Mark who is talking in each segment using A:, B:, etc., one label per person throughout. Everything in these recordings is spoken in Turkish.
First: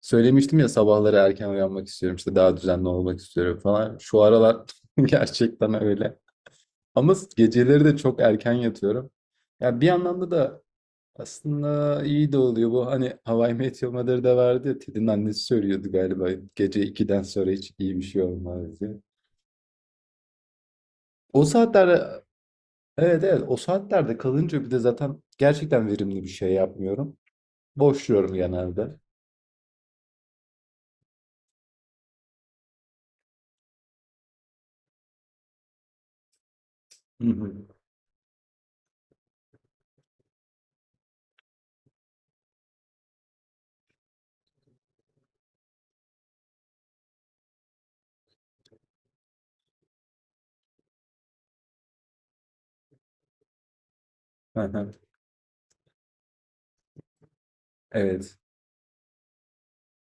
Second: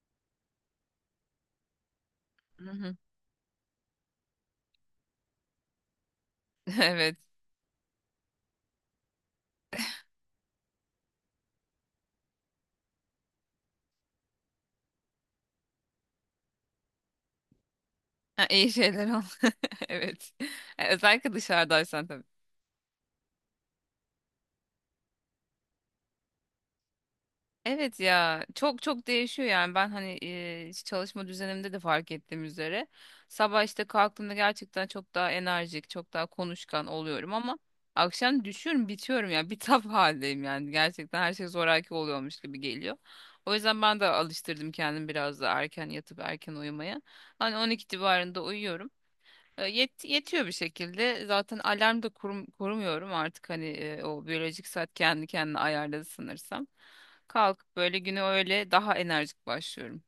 A: Söylemiştim ya sabahları erken uyanmak istiyorum işte daha
B: Hı
A: düzenli
B: hı.
A: olmak istiyorum falan. Şu aralar gerçekten öyle. Ama
B: Evet.
A: geceleri de çok erken yatıyorum. Ya bir anlamda da aslında iyi de oluyor bu. Hani How I Met Your Mother'da da vardı ya Ted'in annesi söylüyordu galiba. Gece 2'den sonra hiç iyi bir şey
B: Ha, iyi
A: olmaz diye.
B: şeyler ol. Evet. Özellikle
A: O
B: dışarıdaysan tabii.
A: saatlerde Evet, evet, o saatlerde kalınca bir de zaten gerçekten verimli bir şey yapmıyorum.
B: Evet
A: Boşluyorum
B: ya, çok
A: genelde.
B: çok değişiyor yani ben hani çalışma düzenimde de fark ettiğim üzere sabah işte kalktığımda gerçekten çok daha enerjik, çok daha konuşkan
A: Hı
B: oluyorum
A: hı.
B: ama akşam düşüyorum, bitiyorum ya, bitap haldeyim yani gerçekten her şey zoraki oluyormuş gibi geliyor. O yüzden ben de alıştırdım kendimi biraz da erken yatıp erken uyumaya. Hani 12 civarında uyuyorum. Yetiyor bir şekilde. Zaten alarm da kurmuyorum artık, hani o
A: Hı
B: biyolojik
A: hı.
B: saat kendi kendine ayarladı sanırsam. Kalkıp böyle güne
A: Evet.
B: öyle daha enerjik başlıyorum.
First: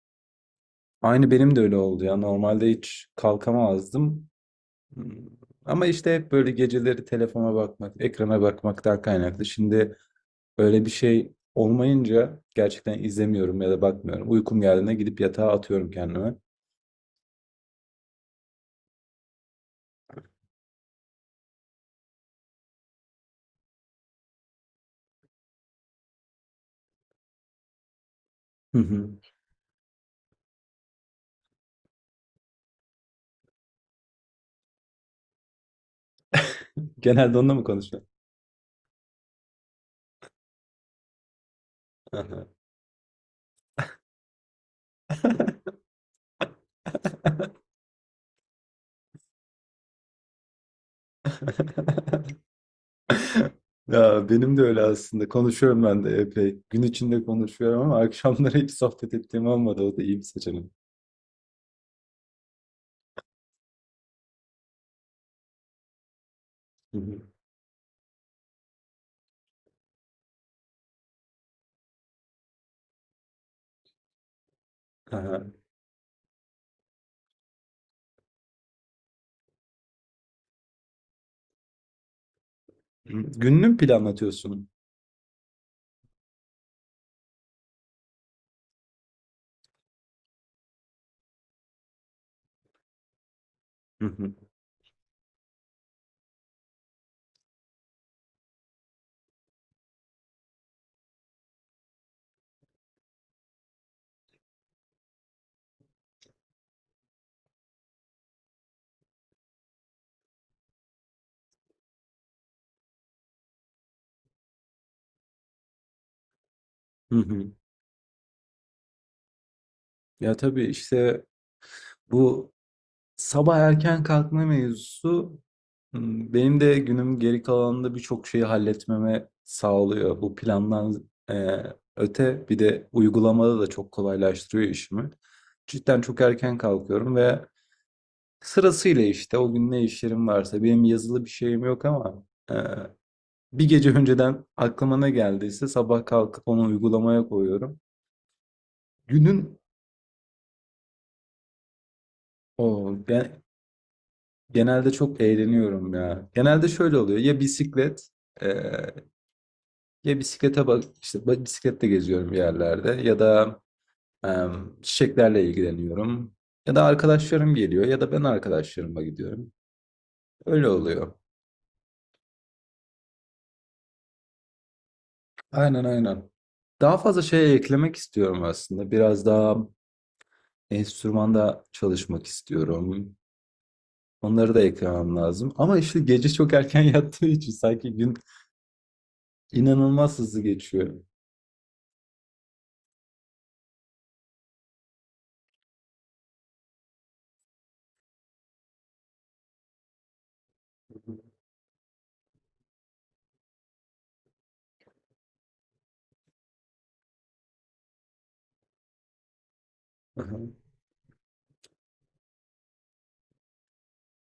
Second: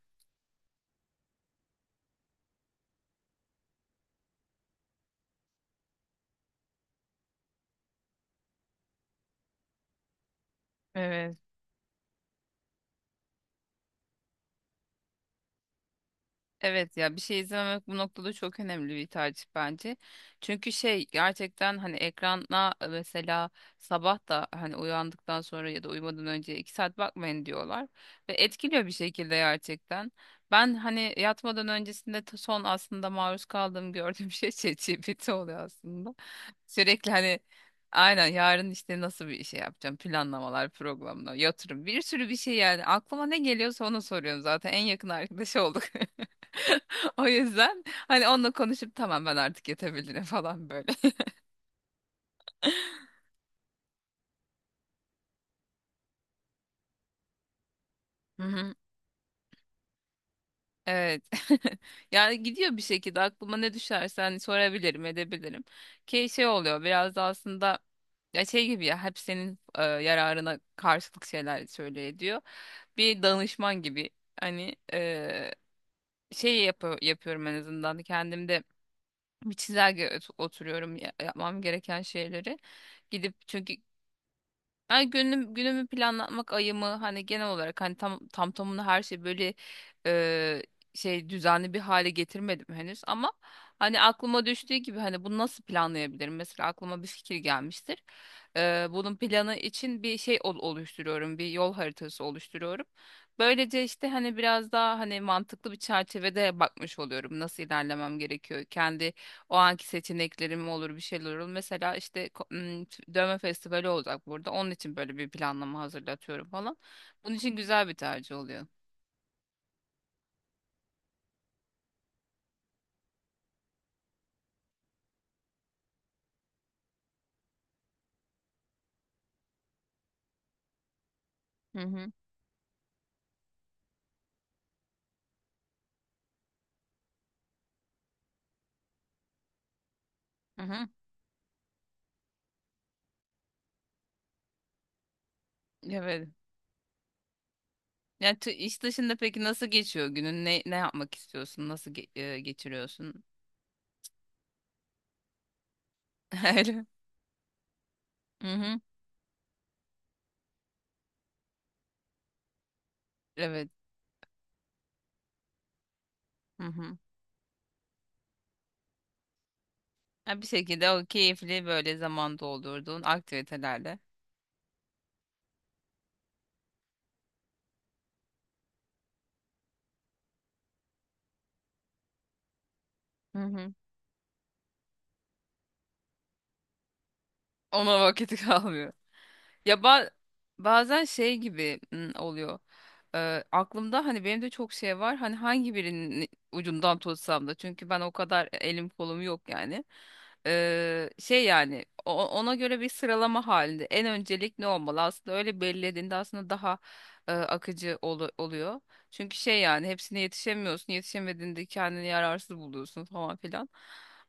A: Aynı benim de öyle oldu ya. Normalde hiç kalkamazdım. Hmm, Ama işte hep böyle geceleri telefona bakmak, ekrana bakmaktan kaynaklı. Şimdi öyle bir şey
B: Evet.
A: olmayınca gerçekten izlemiyorum ya da bakmıyorum. Uykum geldiğinde gidip yatağa atıyorum kendime.
B: Evet ya, bir şey izlememek bu noktada çok önemli bir tercih bence. Çünkü şey gerçekten, hani ekrana mesela sabah da hani uyandıktan sonra ya da uyumadan önce 2 saat bakmayın diyorlar. Ve
A: Hı
B: etkiliyor bir
A: hı.
B: şekilde gerçekten. Ben hani yatmadan öncesinde son aslında maruz kaldığım, gördüğüm şey ChatGPT oluyor aslında. Sürekli
A: Genelde
B: hani
A: onunla mı konuşuyorsun?
B: aynen, yarın işte nasıl bir şey yapacağım, planlamalar, programlar, yatırım, bir sürü bir
A: Aha.
B: şey, yani aklıma ne geliyorsa onu soruyorum, zaten en yakın arkadaş olduk. O yüzden hani onunla konuşup tamam, ben artık yetebilirim falan böyle.
A: Ya benim de öyle aslında. Konuşuyorum ben de epey. Gün içinde konuşuyorum ama
B: Hı
A: akşamları hiç
B: hı.
A: sohbet ettiğim olmadı. O da iyi bir seçenek.
B: Evet. Yani gidiyor bir şekilde, aklıma ne düşerse hani sorabilirim, edebilirim. Ki şey oluyor
A: Hı
B: biraz da
A: hı.
B: aslında, ya şey gibi, ya hep senin yararına karşılık şeyler söylüyor, ediyor. Bir danışman gibi hani
A: Aha.
B: yapıyorum en azından kendimde bir çizelge oturuyorum, yapmam gereken şeyleri. Gidip
A: Gününü
B: çünkü.
A: mü planlatıyorsun?
B: Yani günümü planlatmak, ayımı hani genel olarak, hani tamına her şey böyle e, şey düzenli bir hale getirmedim henüz ama hani
A: Hı hı.
B: aklıma düştüğü gibi, hani bunu nasıl planlayabilirim? Mesela aklıma bir fikir gelmiştir. Bunun planı için bir şey oluşturuyorum, bir yol haritası oluşturuyorum. Böylece işte hani biraz daha, hani mantıklı bir çerçevede bakmış oluyorum nasıl ilerlemem gerekiyor. Kendi o anki seçeneklerim olur, bir şeyler olur. Mesela işte dövme festivali olacak burada. Onun için böyle bir planlama hazırlatıyorum falan.
A: Hı
B: Bunun
A: hı.
B: için güzel bir tercih oluyor.
A: Ya tabii işte bu sabah erken kalkma mevzusu benim de günüm geri kalanında birçok şeyi halletmeme sağlıyor. Bu plandan
B: Hı hı.
A: öte bir de uygulamada da çok kolaylaştırıyor işimi. Cidden çok erken kalkıyorum ve sırasıyla işte o gün ne işlerim
B: Hı
A: varsa benim
B: hı.
A: yazılı bir şeyim yok ama e, bir gece önceden aklıma ne geldiyse sabah
B: Evet.
A: kalkıp onu uygulamaya koyuyorum.
B: Yani iş dışında peki
A: Günün
B: nasıl geçiyor günün? Ne yapmak istiyorsun? Nasıl
A: o
B: geçiriyorsun?
A: yani Genelde çok eğleniyorum ya. Genelde
B: Öyle.
A: şöyle oluyor.
B: Hı
A: E,
B: hı.
A: ya bisiklete bak işte bisikletle geziyorum bir yerlerde ya da
B: Evet.
A: e, çiçeklerle ilgileniyorum.
B: Hı
A: Ya da
B: hı.
A: arkadaşlarım geliyor ya da ben arkadaşlarıma gidiyorum.
B: Ha, bir
A: Öyle
B: şekilde o
A: oluyor.
B: keyifli böyle zaman doldurduğun aktivitelerle.
A: Aynen, aynen. Daha fazla şey eklemek istiyorum aslında. Biraz daha enstrümanda çalışmak istiyorum.
B: Hı hı.
A: Onları da eklemem lazım. Ama işte gece çok erken yattığı için sanki
B: Ona
A: gün
B: vakit kalmıyor. Ya
A: inanılmaz hızlı geçiyor.
B: bazen şey gibi oluyor. Aklımda hani benim de çok şey var. Hani hangi birinin ucundan tutsam da. Çünkü ben o kadar elim kolum yok yani. Şey yani ona göre bir sıralama halinde. En öncelik ne olmalı? Aslında öyle belirlediğinde aslında daha akıcı oluyor. Çünkü şey yani hepsine
A: Aha.
B: yetişemiyorsun. Yetişemediğinde kendini yararsız buluyorsun falan filan.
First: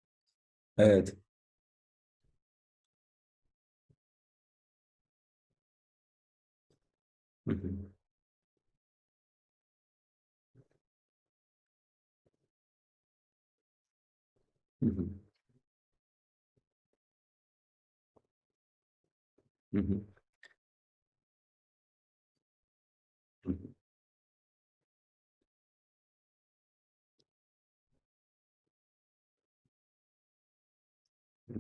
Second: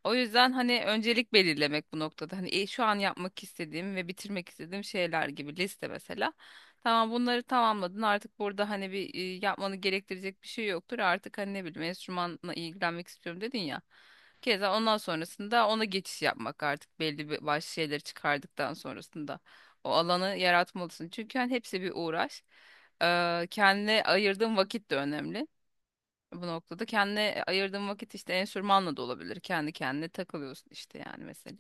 B: O yüzden hani
A: Evet.
B: öncelik belirlemek bu noktada. Hani şu an yapmak istediğim ve bitirmek istediğim şeyler gibi liste mesela. Tamam, bunları
A: Hı hı,
B: tamamladın artık, burada hani bir yapmanı gerektirecek bir şey yoktur. Artık hani ne bileyim, enstrümanla ilgilenmek istiyorum dedin ya. Keza
A: hı
B: ondan
A: hı,
B: sonrasında ona geçiş yapmak artık belli bir başlı şeyleri çıkardıktan sonrasında.
A: hı
B: O
A: hı,
B: alanı yaratmalısın. Çünkü hani hepsi bir uğraş. Ee,
A: hı hı.
B: kendine ayırdığın vakit de önemli bu noktada. Kendine ayırdığın vakit işte enstrümanla da olabilir. Kendi kendine takılıyorsun işte yani mesela.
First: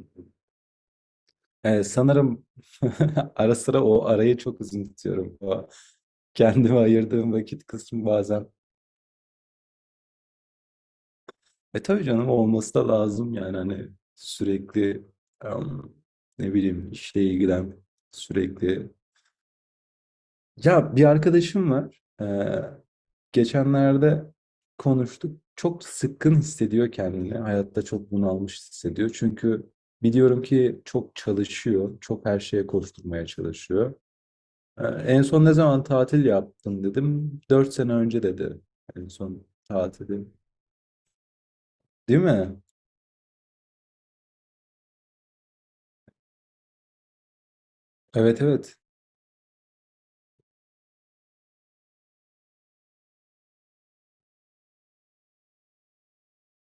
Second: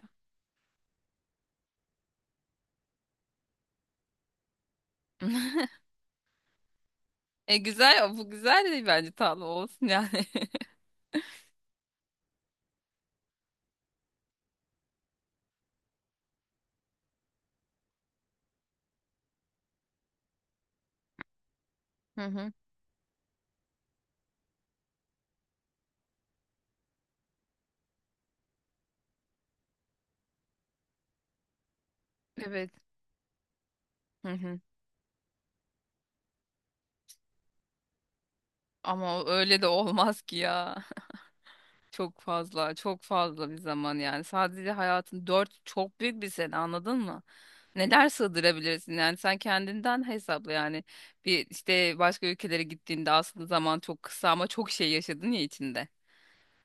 A: Sanırım ara sıra o arayı çok uzun tutuyorum. O kendime ayırdığım
B: E
A: vakit kısmı
B: güzel bu,
A: bazen.
B: güzel de bence tatlı olsun yani.
A: E tabii canım olması da lazım yani hani sürekli em, ne bileyim işle ilgilen sürekli. Ya bir arkadaşım var.
B: Hı hı.
A: Geçenlerde konuştuk. Çok sıkkın hissediyor kendini. Hayatta çok bunalmış hissediyor. Çünkü biliyorum ki çok çalışıyor. Çok her şeye
B: Evet.
A: koşturmaya çalışıyor.
B: Hı hı.
A: En son ne zaman tatil yaptın dedim. 4 sene önce dedi. En
B: Ama
A: son
B: öyle de
A: tatili.
B: olmaz ki ya.
A: Değil
B: Çok
A: mi?
B: fazla, çok fazla bir zaman yani. Sadece hayatın dört, çok büyük bir sene, anladın mı? Neler
A: Evet, evet.
B: sığdırabilirsin yani sen kendinden hesapla yani. Bir işte başka ülkelere gittiğinde aslında zaman çok kısa ama çok şey yaşadın ya içinde.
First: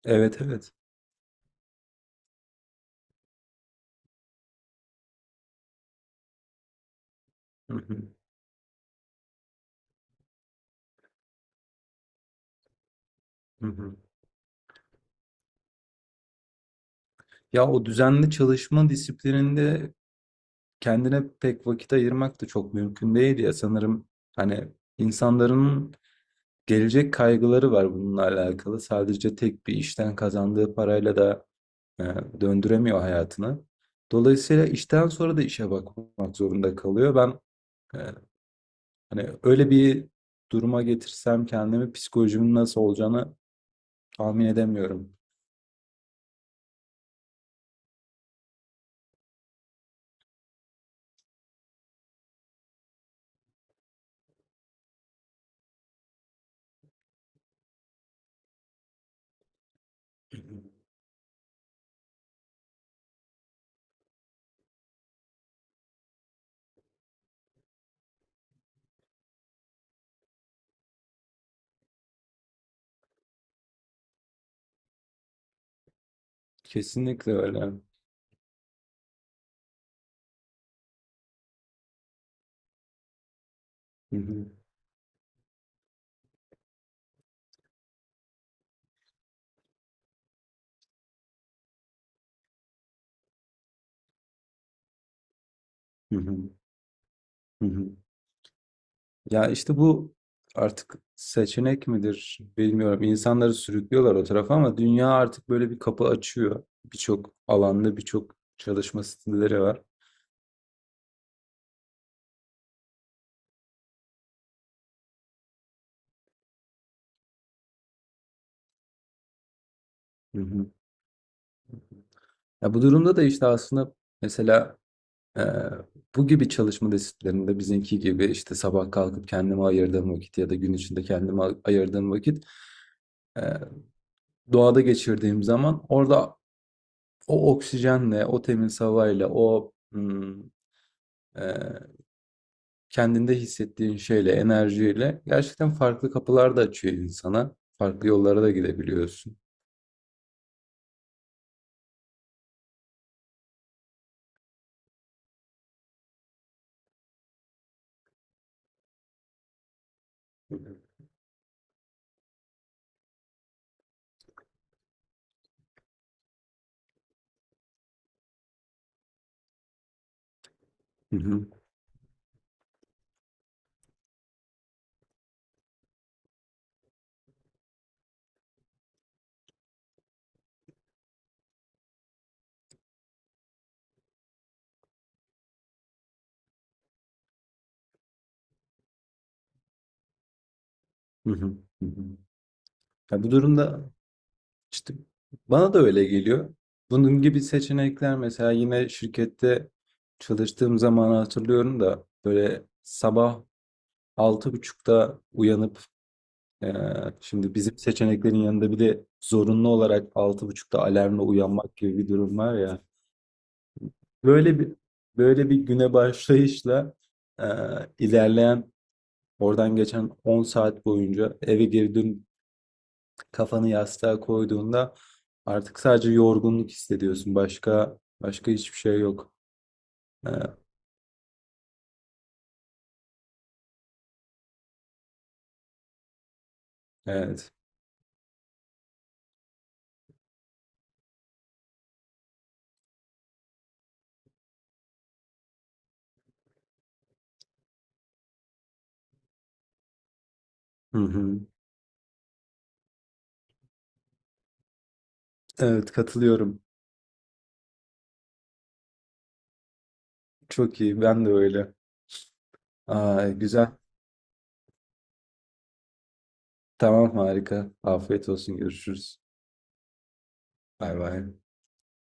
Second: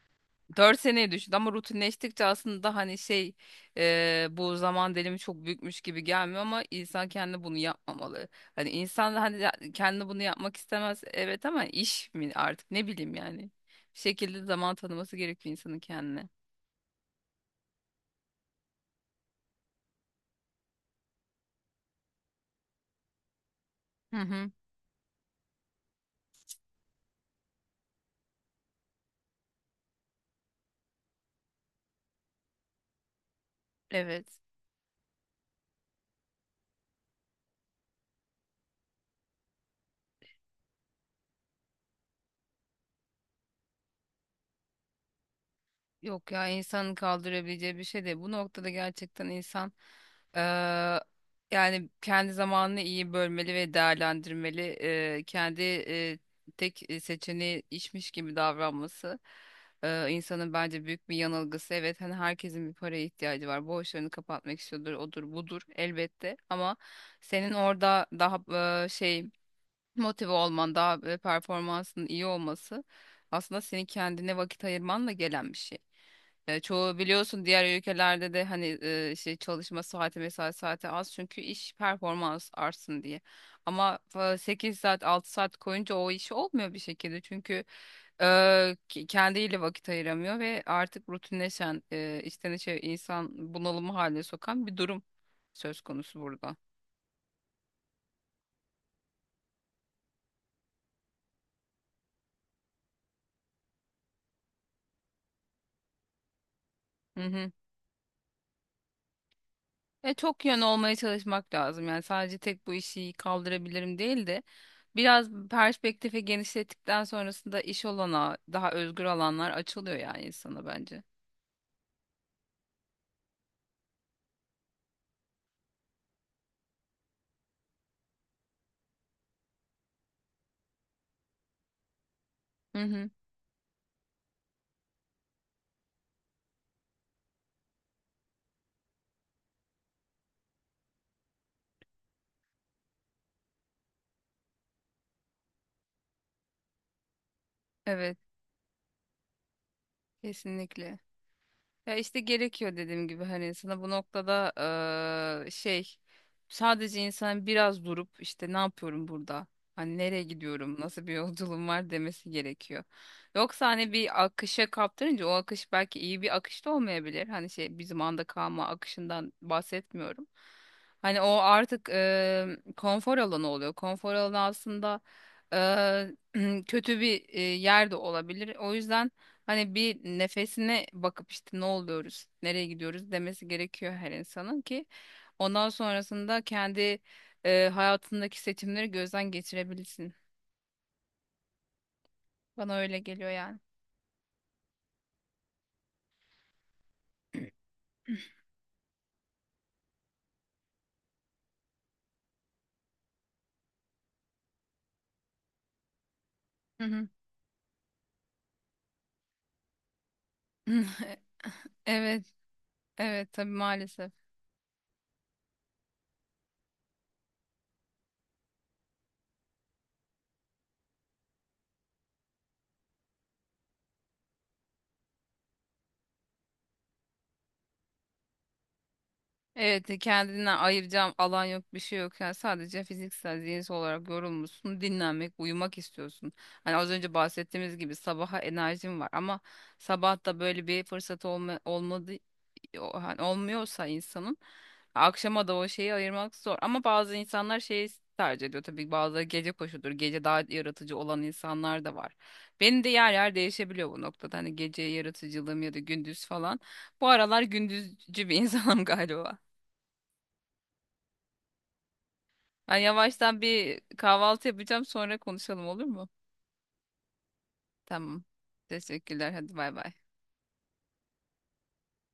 A: Evet, evet.
B: 4 seneye düştü ama rutinleştikçe aslında hani şey, bu zaman dilimi çok büyükmüş gibi gelmiyor ama insan kendi bunu
A: Hı hı,
B: yapmamalı. Hani insan da hani kendi bunu yapmak istemez, evet, ama iş mi artık, ne bileyim yani.
A: hı hı.
B: Bir şekilde zaman tanıması gerekiyor insanın kendine.
A: Ya o düzenli çalışma disiplininde kendine pek vakit ayırmak da çok mümkün değil ya. Sanırım
B: Hı hı.
A: hani insanların gelecek kaygıları var bununla alakalı. Sadece tek bir işten kazandığı parayla da e, döndüremiyor hayatını.
B: Evet.
A: Dolayısıyla işten sonra da işe bakmak zorunda kalıyor. Ben e, hani öyle bir duruma getirsem kendimi psikolojimin nasıl olacağını tahmin edemiyorum.
B: Yok ya, insanın kaldırabileceği bir şey değil. Bu noktada gerçekten insan eee, yani kendi zamanını iyi bölmeli ve değerlendirmeli. Kendi tek seçeneği işmiş gibi davranması insanın bence büyük bir yanılgısı. Evet, hani herkesin bir paraya ihtiyacı var. Borçlarını kapatmak istiyordur, odur budur elbette. Ama senin orada daha şey motive olman, daha performansın iyi olması aslında senin kendine vakit ayırmanla gelen bir şey. Çoğu
A: Kesinlikle
B: biliyorsun,
A: öyle.
B: diğer ülkelerde de hani şey çalışma saati, mesai saati az çünkü iş performans artsın diye. Ama
A: Hı hı,
B: 8 saat, 6 saat koyunca o iş olmuyor bir şekilde çünkü e, kendiyle vakit ayıramıyor ve artık rutinleşen, içten içe insan bunalımı haline sokan bir durum söz
A: hı
B: konusu
A: hı,
B: burada.
A: hı hı. Ya işte bu artık seçenek midir bilmiyorum. İnsanları sürüklüyorlar o tarafa ama dünya artık böyle bir kapı açıyor. Birçok alanda birçok çalışma stilleri var.
B: Çok yön olmaya çalışmak lazım. Yani sadece tek bu işi kaldırabilirim değil de biraz perspektifi genişlettikten sonrasında iş olana daha özgür alanlar açılıyor yani
A: Hı
B: insana
A: hı.
B: bence.
A: Ya bu durumda da işte aslında mesela e, bu gibi çalışma disiplinlerinde bizimki gibi işte sabah kalkıp kendime ayırdığım vakit ya da gün içinde kendime ayırdığım vakit
B: Hı hı.
A: e, doğada geçirdiğim zaman orada o oksijenle, o temiz havayla, e, kendinde hissettiğin şeyle, enerjiyle gerçekten farklı kapılar da açıyor insana. Farklı
B: Evet,
A: yollara da gidebiliyorsun.
B: kesinlikle. Ya işte gerekiyor, dediğim gibi hani sana bu noktada şey sadece insan biraz durup işte, ne yapıyorum burada? Hani nereye gidiyorum? Nasıl bir yolculuğum var demesi gerekiyor. Yoksa hani bir akışa kaptırınca o akış belki iyi bir akış da olmayabilir. Hani şey, bizim anda kalma akışından bahsetmiyorum.
A: Hı
B: Hani o
A: hı.
B: artık konfor alanı oluyor. Konfor alanı aslında kötü bir yer de olabilir. O yüzden hani bir nefesine bakıp işte, ne oluyoruz, nereye gidiyoruz demesi gerekiyor her insanın ki ondan sonrasında kendi hayatındaki seçimleri gözden geçirebilsin.
A: Hı hı, hı hı.
B: Bana öyle
A: Ya
B: geliyor
A: bu
B: yani.
A: durumda işte bana da öyle geliyor. Bunun gibi seçenekler mesela yine şirkette çalıştığım zaman hatırlıyorum da böyle sabah 6.30'da uyanıp e,
B: Hı hı.
A: şimdi bizim seçeneklerin yanında bir de zorunlu olarak 6.30'da alarmla uyanmak gibi bir
B: Evet,
A: durum var ya.
B: evet tabii maalesef.
A: Böyle bir böyle bir güne başlayışla e, ilerleyen oradan geçen 10 saat boyunca eve girdin kafanı yastığa koyduğunda artık sadece yorgunluk hissediyorsun. Başka başka hiçbir şey yok.
B: Evet,
A: E,
B: kendinden ayıracağım alan yok, bir şey yok. Yani sadece fiziksel, zihinsel olarak yorulmuşsun, dinlenmek, uyumak istiyorsun. Hani az önce
A: evet.
B: bahsettiğimiz gibi sabaha enerjim var ama sabah da böyle bir fırsat olmadı, hani olmuyorsa insanın akşama da o şeyi ayırmak zor. Ama bazı insanlar şeyi tercih ediyor tabii, bazıları gece koşudur. Gece daha yaratıcı
A: Hı
B: olan
A: hı.
B: insanlar da var. Benim de yer yer değişebiliyor bu noktada. Hani gece yaratıcılığım ya da
A: Evet,
B: gündüz falan.
A: katılıyorum.
B: Bu aralar gündüzcü bir insanım galiba.
A: Çok iyi. Ben de öyle.
B: Ben
A: Aa,
B: yavaştan
A: güzel.
B: bir kahvaltı yapacağım, sonra konuşalım olur mu?
A: Tamam, harika.
B: Tamam.
A: Afiyet olsun. Görüşürüz.
B: Teşekkürler. Hadi bay bay.
A: Bay bay.